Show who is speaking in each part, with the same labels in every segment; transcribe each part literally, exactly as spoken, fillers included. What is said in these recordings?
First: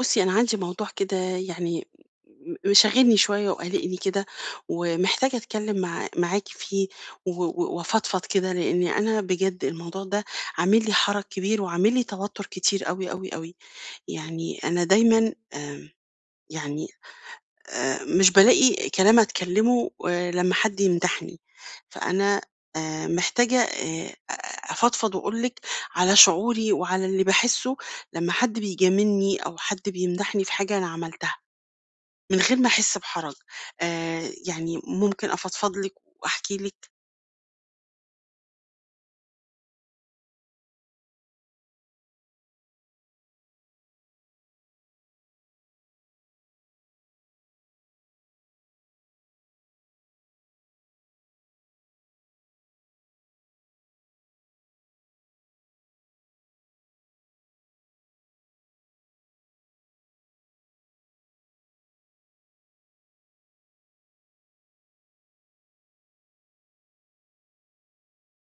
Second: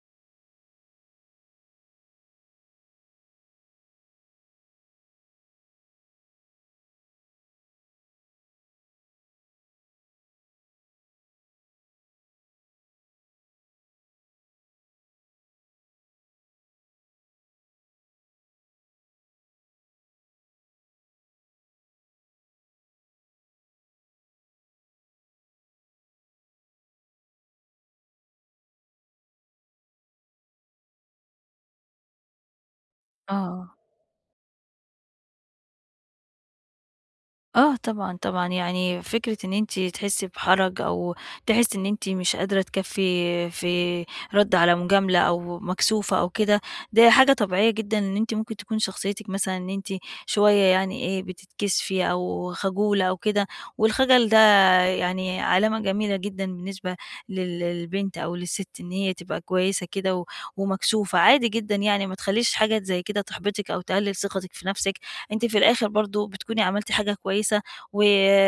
Speaker 1: بُصّي، أنا عندي موضوع كده يعني م مشاغلني شوية وقالقني كده، ومحتاجة أتكلم مع معاكِ فيه و و وأفضفض كده، لإن أنا بجد الموضوع ده عامل لي حَرَج كبير وعامل لي توتر كتير أوي، أوي، أوي. يعني أنا دايمًا آمم، يعني آآ مش بالاقي كلام أتكلمه آآ لمّا حد يمدحني، فأنا آآ محتاجة آآ أفضفض وأقول لِك على شعوري وعلى اللي باحسه لمّا حد بيجاملني أو حد بيمدحني في حاجة أنا عملتها، من غير ما أحس بحرج.
Speaker 2: آه،
Speaker 1: آآ يعني ممكن أفضفض لِك وأحكي لِك؟
Speaker 2: آه طبعًا، طبعًا، يعني فكرة إن أنتِ تحسّي بحرج أو تحسّي إن أنتِ مش قادرة تكفّي في رَد على مجاملة أو مكسوفة أو كده، ده حاجة طبيعية جدًا إن أنتِ ممكن تكون شخصيتِك مثلًا إن أنتِ شوية يعني إيه، بتتكسفي أو خجولة أو كده، والخجل ده يعني علامة جميلة جدًا بالنسبة لل للبنت أو للست إن هي تبقى كويسة كده و ومكسوفة، عادي جدًا يعني ما تخلّيش حاجة زي كده تحبطِك أو تقلِّل ثقتِك في نَفْسِك، أنتِ في الآخر برضه بتكوني عملتِ حاجة كويسة، و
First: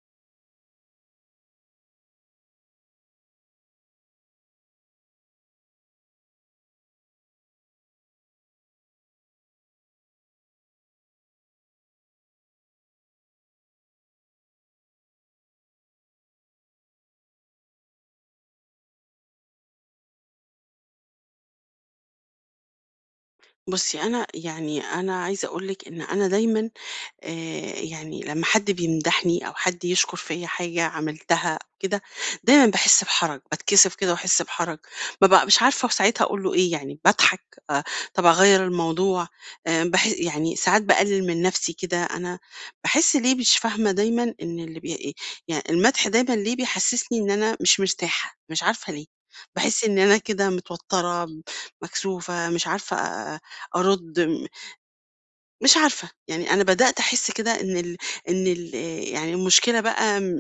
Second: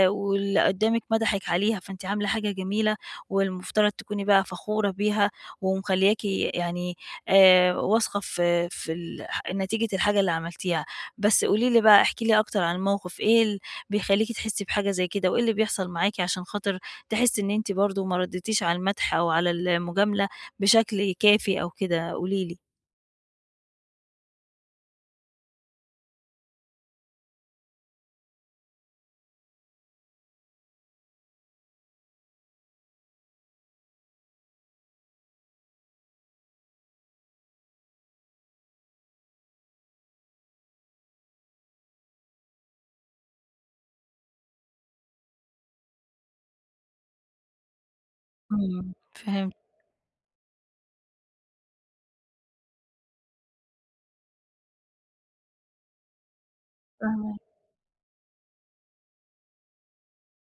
Speaker 2: واللي قدّامِك مدحِك عليها، فأنتِ عاملة حاجة جميلة، والمفترض تكوني بقى فخورة بيها، ومخلّياكِ يعني آآ واثقة في في ال نتيجة الحاجة اللي عملتيها. بس قولي لي بقى احكي لي أكتر عن الموقف، إيه ال بيخلّيكِ تحسّي بحاجة زي كده، وإيه اللي بيحصل معاكِ عشان خاطر تحسّي إن أنتِ برضه ما ردّيتيش على المدح أو على المجاملة بشكل كافي أو كده؟ قولي لي.
Speaker 1: بُصي أنا يعني أنا عايزة أقول لِك إن أنا دايمًا آآ يعني لمّا حد بيمدحني أو حد يشكر فيّا حاجة عملتها أو كده، دايمًا باحس بحرج، باتكسف كده وأحس بحرج، بابقى مش عارفة ساعتها أقول له إيه يعني، باضحك، آآ طَب أغيّر الموضوع، آآ باح يعني ساعات باقلل من نفسي كده، أنا باحس ليه مش فاهمة دايمًا إن اللي بي يعني المدح دايمًا ليه بيحسسني إن أنا مش مرتاحة، مش
Speaker 2: إمم،
Speaker 1: عارفة ليه،
Speaker 2: فهمت،
Speaker 1: باحس إن أنا كده متوترة، مكسوفة، مش عارفة أ- أرُد. مش عارفة، يعني أنا بدأت أحس
Speaker 2: فاهماكِ.
Speaker 1: كده إن ال إن ال يعني المشكلة بقى م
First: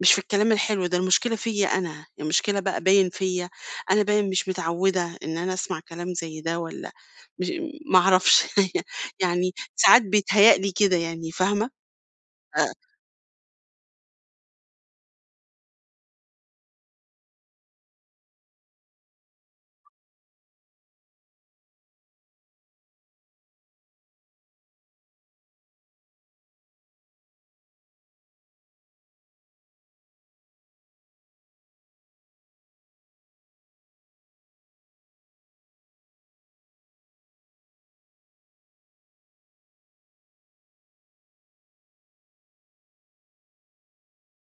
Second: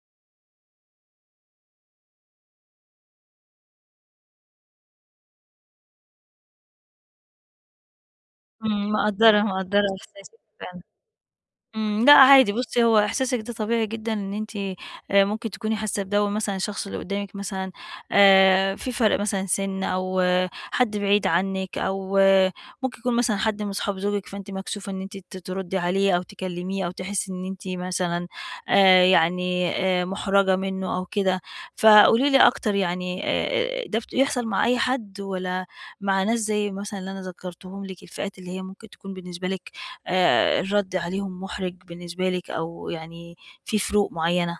Speaker 1: مش في الكلام الحلو ده، المشكلة فيّا أنا، المشكلة بقى باين فيّا، أنا باين مش متعودة إن أنا أسمع كلام زي ده والّا مش ما أعرفش
Speaker 2: إمم، مقدّرة،
Speaker 1: يعني
Speaker 2: مقدّرة
Speaker 1: ساعات
Speaker 2: إحساسِك
Speaker 1: بيتهيأ لي
Speaker 2: فعلًا.
Speaker 1: كده يعني، فاهمة؟
Speaker 2: إمم، لأ عادي بُصّي، هو إحساسِك ده طبيعي جدًا إن أنتِ آآ ممكن تكوني حاسة بده ومثلًا الشخص اللي قدّامِك مثلًا آآ في فرق مثلًا سِن أو آه، حد بعيد عنِّك أو آه، ممكن يكون مثلًا حد من أصحاب زوجِك، فأنتِ مكسوفة إن أنتِ ت تردّي عليه أو تكلّميه أو تحسّي إن أنتِ مثلًا آآ يعني آآ مُحرَجة منّه أو كده. فقولي لي أكتر يعني آآ ده بت بيحصل مع أي حد والّا مع ناس زي مثلًا اللي أنا ذكرتهم لِك، الفئات اللي هي ممكن تكون بالنسبة لِك آآ الرد عليهم مُحرِج بالنسبة لِك أو يعني في فروق معيّنة؟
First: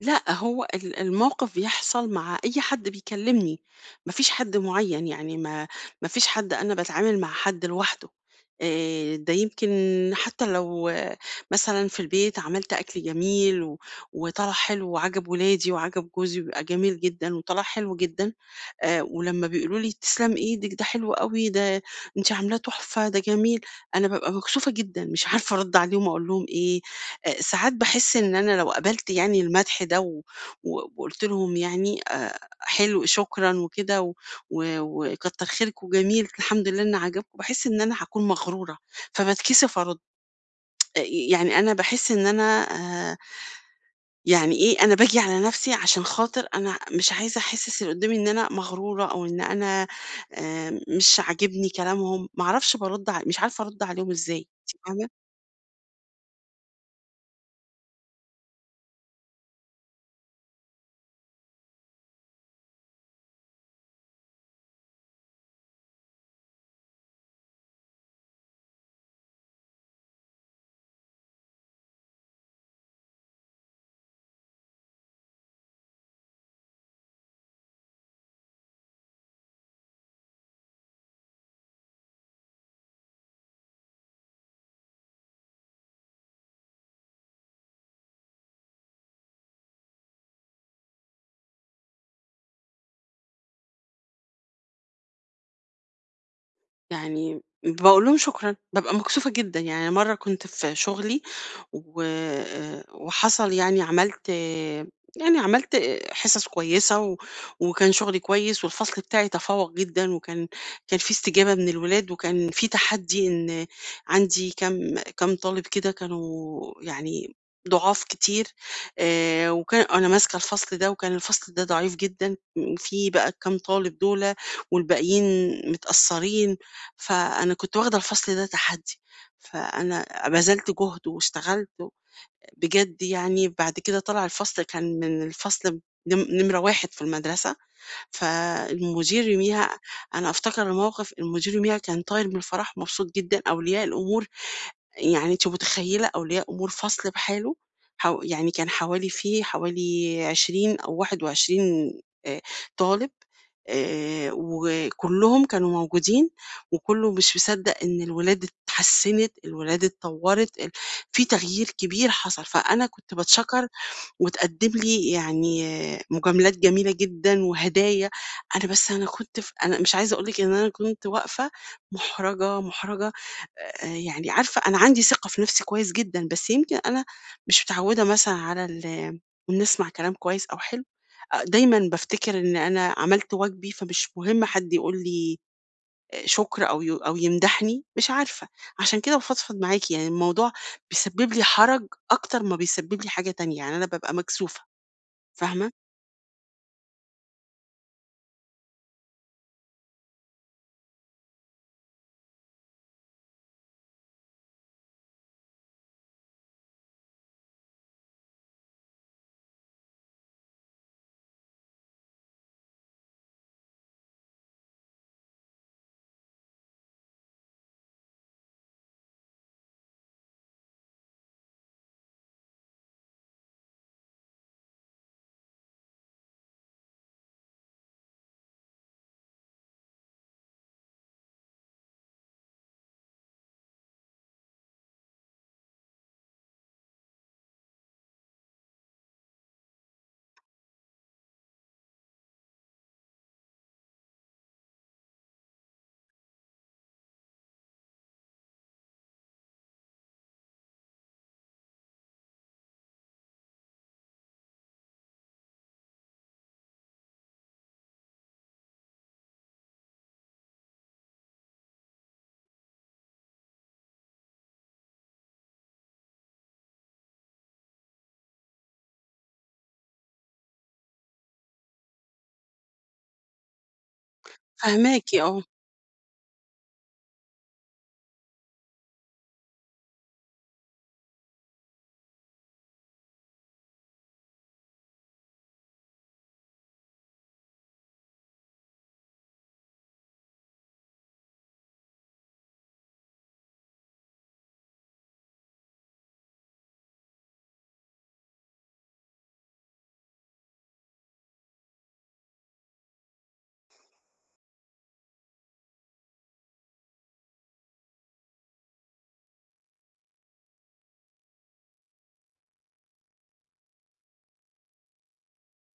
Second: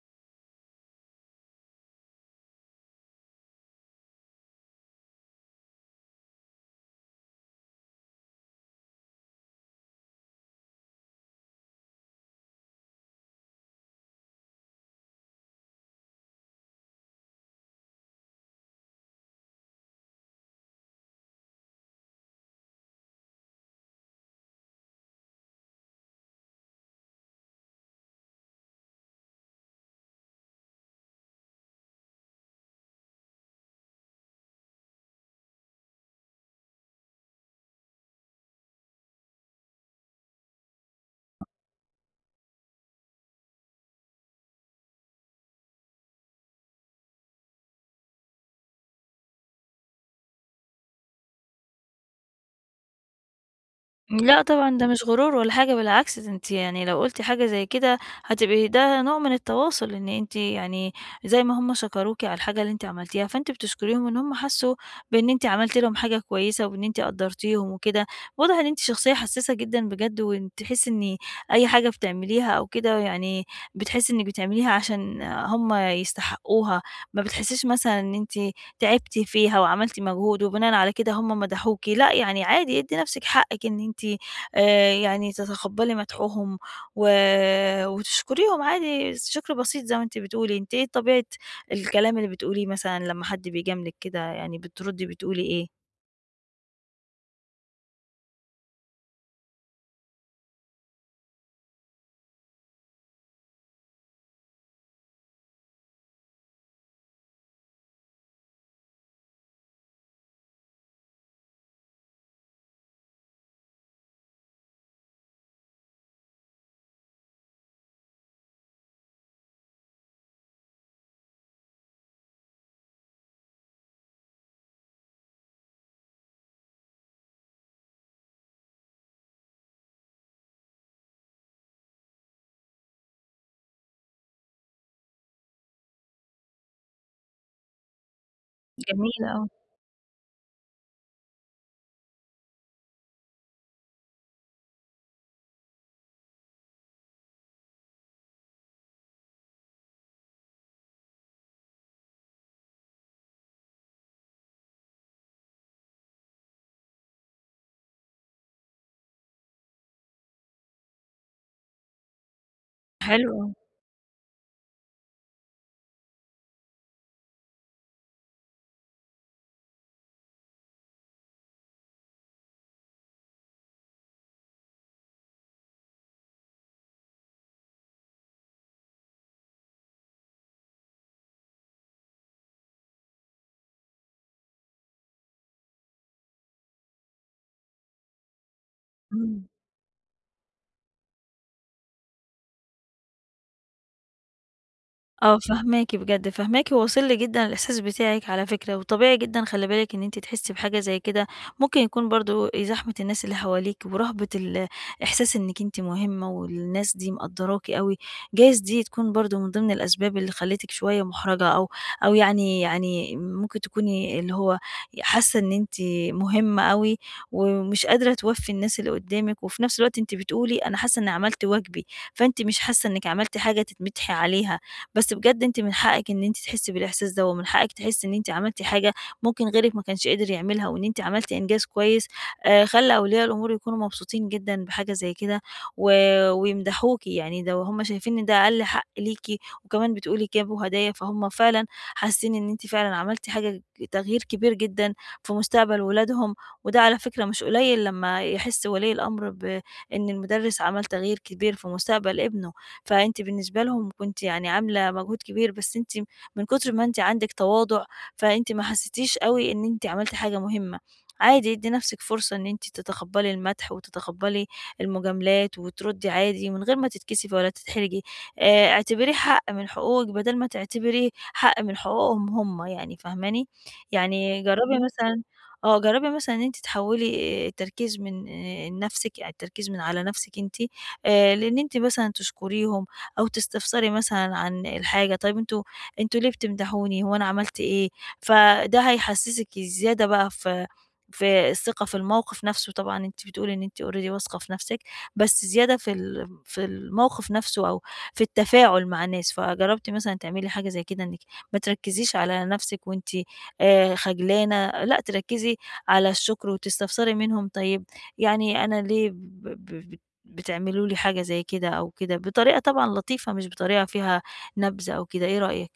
Speaker 1: لأ، هو ال الموقف بيحصل مع أي حد بيكلمني، ما فيش حد معين، يعني ما ما فيش حد أنا باتعامل مع حد لوحده، آآ، ده يمكن حتى لو آه، مثلًا في البيت عملت أكل جميل و وطلع حلو وعجب ولادي وعجب جوزي وبيبقى جميل جدًا وطلع حلو جدًا، آآ، ولمّا بيقولوا لي تسلم إيدِك ده حلو أوي، ده أنتِ عاملاه تحفة، ده جميل، أنا بابقى مكسوفة جدًا، مش عارفة أرد عليهم أقول لهم إيه. آآ ساعات باحس إن أنا لو قبلت يعني المدح ده و و وقُلت لهم يعني آآ حلو شكرًا وكده و و وكتّر خيركم جميل الحمد لله إن عجبكم، باحس إن أنا هاكون مغرورة، فباتكسف أرُد. آآ يعني أنا باحس إن أنا آآ يعني إيه، أنا باجي على نَفْسي عشان خاطر أنا مش عايزة أحسِّس اللي قُدّامي إن أنا مغرورة أو إن أنا آآ مش عاجبني كلامهم، ما أعرفش بارُد ع مش عارفة أرُد عليهم إزاي،
Speaker 2: لأ
Speaker 1: أنتِ
Speaker 2: طبعًا ده مش
Speaker 1: فاهمة؟
Speaker 2: غرور ولا حاجة، بالعكس ده أنتِ يعني لو قُلتِ حاجة زي كده هتبقي ده نوع من التواصل، إن أنتِ يعني زي ما هُم شكروكِ على الحاجة اللي أنتِ عملتيها، فأنتِ بتشكريهم إن هُم حسّوا بإن أنتِ عملتِ لهم حاجة كويسة وإن أنتِ قدّرتيهم وكده، واضح إن أنتِ شخصية حسّاسة جدًا بجد، وإن تحسّي إن أي حاجة بتعمليها أو كده يعني بتحسّي إنِّك بتعمليها عشان هُم يستحقوها، ما بتحسّيش مثلًا إن أنتِ تعبتِ فيها وعملتِ مجهود وبناءً على كده هم مدحوكِ، لأ يعني عادي ادّي نفسِك حقِّك إن أنتِ آآ يعني تتقبّلي مدحهم و وتشكريهم عادي شكر بسيط زي ما أنتِ بتقولي، أنتِ إيه طبيعة الكلام اللي بتقوليه مثلًا لمّا حد بيجاملِك كده، يعني بتردّي بتقولي إيه؟
Speaker 1: يعني باقول لهم شكرًا، بابقى مكسوفة جدًا، يعني مرّة كنت في شغلي و آآ وحصل يعني عملت آه، يعني عملت آه، حِصَص كويسة و وكان شغلي كويس والفصل بتاعي تفوّق جدًا وكان كان في استجابة من الولاد وكان في تحدّي إن عندي كام كام طالب كده كانوا يعني ضُعاف كتير آآ وكان أنا ماسكة الفصل ده وكان الفصل ده ضعيف جدًا، في بقى الكام طالب دُولة والباقيين متأثّرين فأنا كنت واخدة الفصل ده تحدي، فأنا بذلت جهد واشتغلت بجد يعني، بعد كده طلع الفصل كان من الفصل نم نمرة واحد في المدرسة،
Speaker 2: جميل
Speaker 1: فالمدير
Speaker 2: أوي،
Speaker 1: يوميها أنا أفتكر الموقف، المدير يوميها كان طاير من الفرح مبسوط جدًا، أولياء الأمور يعني أنتِ متخيّلة أولياء أمور فصل بحاله، حو يعني كان حوالي فيه حوالي عشرين أو واحد وعشرين آآ طالب، آآ وكلّهم كانوا موجودين، وكلّه مش مصدّق إن الولاد اتحسّنت، الولاد اتطوّرت، ال في تغيير كبير حصل، فأنا كنت
Speaker 2: حلو أوي،
Speaker 1: باتشكر وتقدّم لي يعني مجاملات جميلة جدًا وهدايا، أنا بس أنا كنت ف أنا مش عايزة أقول لِك إن أنا كنت واقفة مُحرَجة، مُحرَجة آآ يعني عارفة أنا عندي ثقة في نَفْسي كويس جدًا، بس يمكن أنا مش متعوّدة مثلًا على ال إن أسمع كلام كويس أو حلو، أ دايمًا بافتكر إن أنا عملت واجبي، فمش مهم حد يقول لي آآ شكر أو ي أو يمدحني، مش عارفة، عشان كده
Speaker 2: إمم.
Speaker 1: بافضفض معاكِ، يعني الموضوع بيسبِّب لي حَرَج أكتر ما بيسبِّب لي حاجة تانية، يعني أنا بابقى مكسوفة.
Speaker 2: آه،
Speaker 1: فاهمة،
Speaker 2: فاهماكِ بجد، فاهماكِ وواصل لي جدًا الإحساس بتاعِك على فكرة، وطبيعي جدًا خلّي بالِك إن أنتِ تحسّي بحاجة زي كده، ممكن يكون برضه زحمة الناس اللي حواليكِ ورهبة ال إحساس إنِّك أنتِ مهمة والناس دي مقدّراكِ أوي، جايز دي تكون برضه من ضمن الأسباب اللي خلّتِك شوية مُحرَجة أو أو يعني يعني ممكن تكوني اللي هو حاسة إن أنتِ مهمة أوي ومش قادرة توفّي الناس اللي قُدّامِك، وفي نفس الوقت أنتِ بتقولي أنا حاسة إنّي عملت واجبي، فأنتِ مش حاسة إنِّك عملتِ حاجة تتمدحي عليها، بس بجد أنتِ من حقِك إن أنتِ تحسّي بالإحساس ده، ومن حقِك تحسّي إن أنتِ عملتِ حاجة ممكن غيرِك ما كانش قدر يعملها، وإن أنتِ عملتِ إنجاز كويس آآ، خلّى أولياء الأمور يكونوا مبسوطين جدًا بحاجة زي كده، و ويمدحوكِ يعني ده وهُم شايفين إن ده أقل حق ليكِ، وكمان بتقولي جابوا هدايا، فهُم فعلًا حاسين إن أنتِ فعلًا عملتِ حاجة تغيير كبير جدًا في مستقبل ولادهم، وده على فكرة مش قليل لمّا يحس ولي الأمر بإن المدرس عمل تغيير كبير في مستقبل ابنه. فأنتِ بالنسبة لهم كنتِ يعني عاملة مجهود كبير، بس أنتِ من كتر ما أنتِ عندِك تواضع، فأنتِ ما حسيتيش أوي إن أنتِ عملتِ حاجة مهمة. عادي ادّي نفسِك فرصة إن أنتِ تتقبّلي المدح وتتقبّلي المجاملات وتردّي عادي من غير ما تتكسفي ولا تتحرجي. آآ اعتبريه حق من حقوقِك بدل ما تعتبريه حق من حقوقهم هم يعني فاهماني؟ يعني جرّبي
Speaker 1: فاهماكِ
Speaker 2: مثلًا
Speaker 1: آه،
Speaker 2: آه، جرّبي مثلًا إن أنتِ تحوّلي آه، التركيز من آآ نفسِك يعني التركيز من على نفسِك أنتِ آآ، لإن أنتِ مثلًا تشكريهم أو تستفسري مثلًا عن الحاجة، طيب أنتم أنتم ليه بتمدحوني، هو أنا عملت إيه؟ فده هيحسسِك زيادة بقى في في الثقة في الموقف نفسه، طبعًا أنتِ بتقولي إن أنتِ already واثقة في نفسِك، بس زيادة في ال في الموقف نفسه أو في التفاعل مع الناس، فجربتِ مثلًا تعملي حاجة زي كده إنِك ما تركزيش على نفسِك وأنتِ آآ، خجلانة، لأ تركزي على الشكر وتستفسري منهم، طيب يعني أنا ليه ب ب بتعملوا لي حاجة زي كده أو كده، بطريقة طبعًا لطيفة مش بطريقة فيها نبْذ أو كده، إيه رأيك؟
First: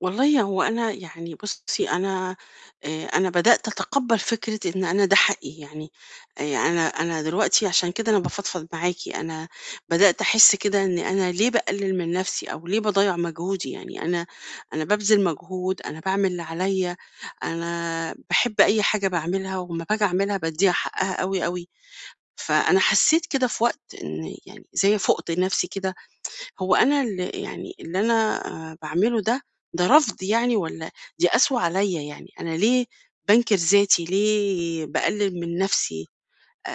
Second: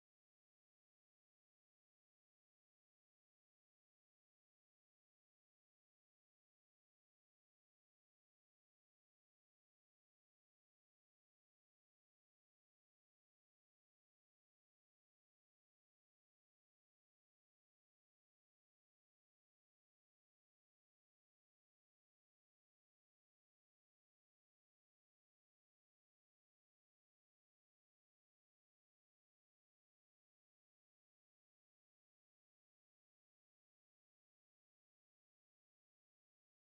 Speaker 1: والله هو أنا يعني بُصّي أنا آآ، أنا بدأت أتقبّل فكرة إن أنا ده حقي، يعني آآ، أنا أنا دلوقتي عشان كده أنا بافضفض معاكِ، أنا بدأت أحس كده إن أنا ليه باقلل من نفسي أو ليه باضيّع مجهودي، يعني أنا أنا بابذل مجهود، أنا باعمل اللي عليَّ، أنا باحب أي حاجة باعملها ولمّا باجي أعملها بادّيها حقها أوي، أوي، فأنا حسيت كده في وقت إن يعني زي فُقت نفسي كده هو أنا ال يعني اللي أنا آآ باعمله ده، ده رفض يعني والّا دي قسوة عليّا يعني؟ أنا ليه بانكر ذاتي، ليه باقلل من نفسي؟ آآ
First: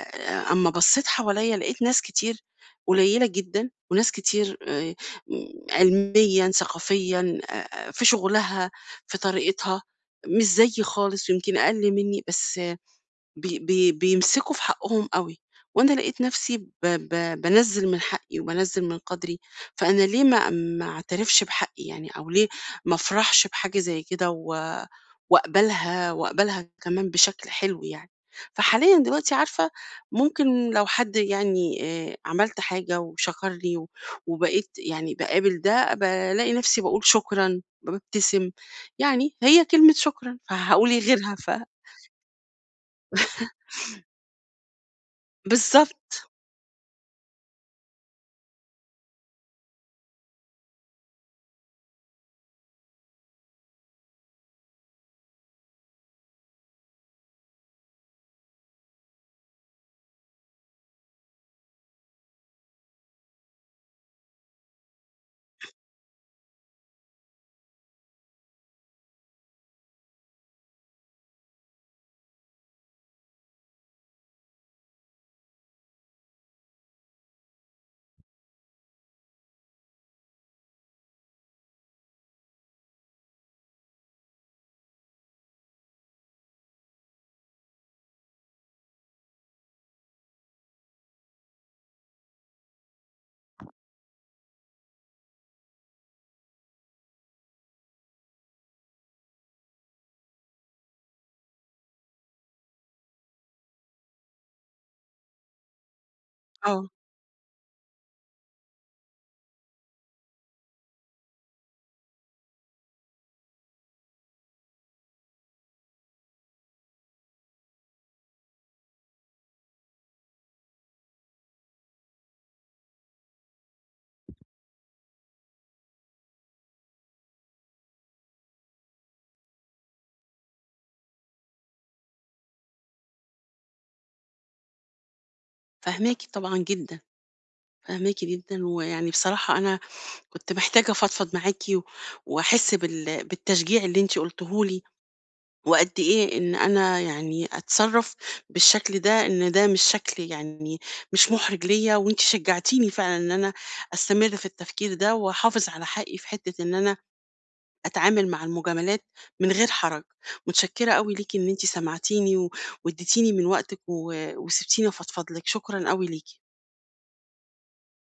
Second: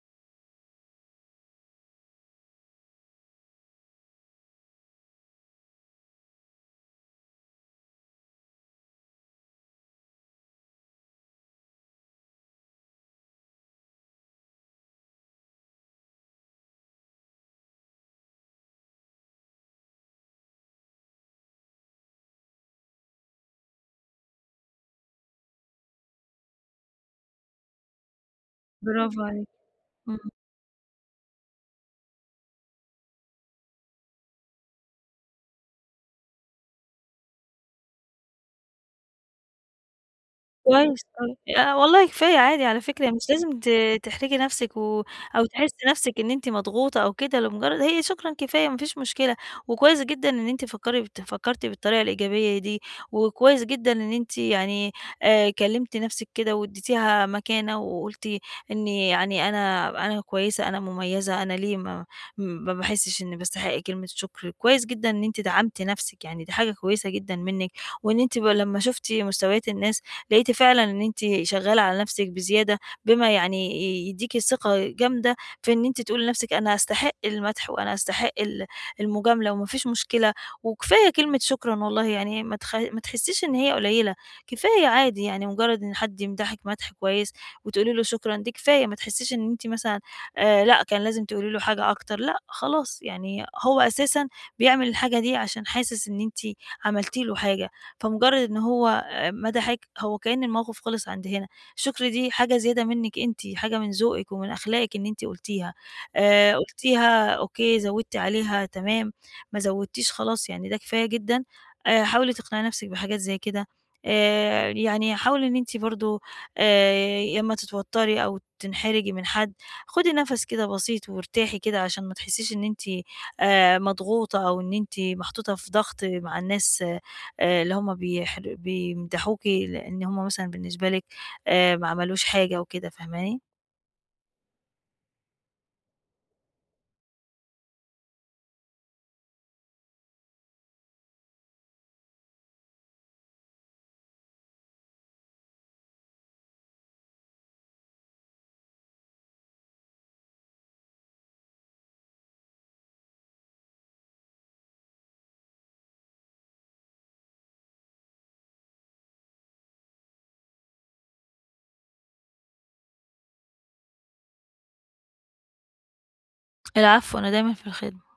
Speaker 1: آه، أمّا بصيت حواليّا لقيت ناس كتير قليلة جدًا، وناس كتير آآ علميًا، ثقافيًا، آآ في شغلها، في طريقتها، مش زيي خالص ويمكن أقل مني، بس بي بي بيمسكوا في حقهم قوي وانا لقيت نفسي ب ب بنزل من حقي وبنزل من قدري فانا ليه ما ما اعترفش بحقي يعني او ليه ما افرحش بحاجه زي كده و- واقبلها واقبلها كمان بشكل حلو يعني فحاليا
Speaker 2: برافو
Speaker 1: دلوقتي
Speaker 2: عليكِ.
Speaker 1: عارفه
Speaker 2: إمم.
Speaker 1: ممكن لو حد يعني آه، عملت حاجه وشكرني و- وبقيت يعني بقابل ده بلاقي نفسي بقول شكرا ببتسم يعني هي كلمه شكرا فهقول ايه
Speaker 2: كويس
Speaker 1: غيرها
Speaker 2: أوي،
Speaker 1: ف
Speaker 2: آآ والله كفاية عادي على فكرة، مش لازم ت تحرجي نفسِك و أو تحسّي
Speaker 1: بالظبط
Speaker 2: نفسِك إن أنتِ مضغوطة أو كده، لمجرد هي شكرًا كفاية ما فيش مشكلة، وكويس جدًا إن أنتِ فكّري بت فكّرتِ بالطريقة الإيجابية دي، وكويس جدًا إن أنتِ يعني آآ كلّمتِ نفسِك كده وادّيتيها مكانة وقُلتِ إني يعني أنا أنا كويسة، أنا مميّزة، أنا ليه ما ما باحسّش إني باستحق كلمة شكر، كويس جدًا إن أنتِ دعمتِ نفسِك، يعني دي حاجة كويسة جدًا منِّك، وإن أنتِ ب لمّا شُفتِ مستويات الناس لقيتِ فعلًا إن أنتِ شغالة على نفسِك بزيادة، بما يعني ي يديكِ ثقة جامدة في إن أنتِ تقولي لنفسِك أنا أستحق المدح، وأنا أستحق ال المجاملة وما فيش مشكلة، وكفاية كلمة شكرًا والله يعني ما تخ ما تحسيش إن هي قليلة، كفاية عادي يعني مجرد إن حد يمدحِك مدح كويس وتقولي له شكرًا دي كفاية، ما تحسيش إن أنتِ مثلًا آآ لأ كان لازم تقولي له حاجة أكتر، لأ خلاص يعني هو أساسًا بيعمل الحاجة دي عشان حاسس إن أنتِ عملتِ له حاجة، فمجرد إن هو مدى حاج هو كأن الموقف خلص عند هنا، الشكر دي حاجة زيادة منِّك أنتِ، حاجة من ذوقِك ومن أخلاقِك إن أنتِ قُلتيها، آآ
Speaker 1: اه
Speaker 2: قُلتيها أوكي، زوّدتِ عليها تمام، ما زوّدتيش خلاص يعني ده كفاية جدًا، آآ حاولي تقنعي نَفْسِك بحاجات زي كده، آآ يعني حاولي إن أنتِ برضه آآ لمّا تتوتّري أو تنحرجي من حد، خُدي نَفَس كده بسيط وارتاحي كده عشان ما تحسّيش إن أنتِ آآ مضغوطة أو إن أنتِ محطوطة في ضغط مع الناس آآ اللي هُم بيحر بيمدحوكِ لإن هُم مثلًا بالنسبة لِك آآ ما عملوش حاجة وكده، فاهماني؟
Speaker 1: فاهماكِ طبعًا جدًا، فاهماكِ جدًا، ويعني بصراحة أنا كنت محتاجة أفضفض معاكِ و وأحس بال بالتشجيع اللي أنتِ قلتيه لي، وقد إيه إن أنا يعني أتصرّف بالشكل ده، إن ده مش شكل يعني مش مُحرِج ليّا، وأنتِ شجعتيني فعلًا إن أنا أستمر في التفكير ده، وأحافظ على حقي في حتّة إن أنا أتعامل مع المجاملات من غير حرج. متشكرة أوي ليكِ إن أنتِ سمعتيني و وادّيتيني من وقتِك و وسِبتيني أفضفض لِك، شكرًا أوي ليكِ.
Speaker 2: العفو، أنا دايمًا في الخدمة.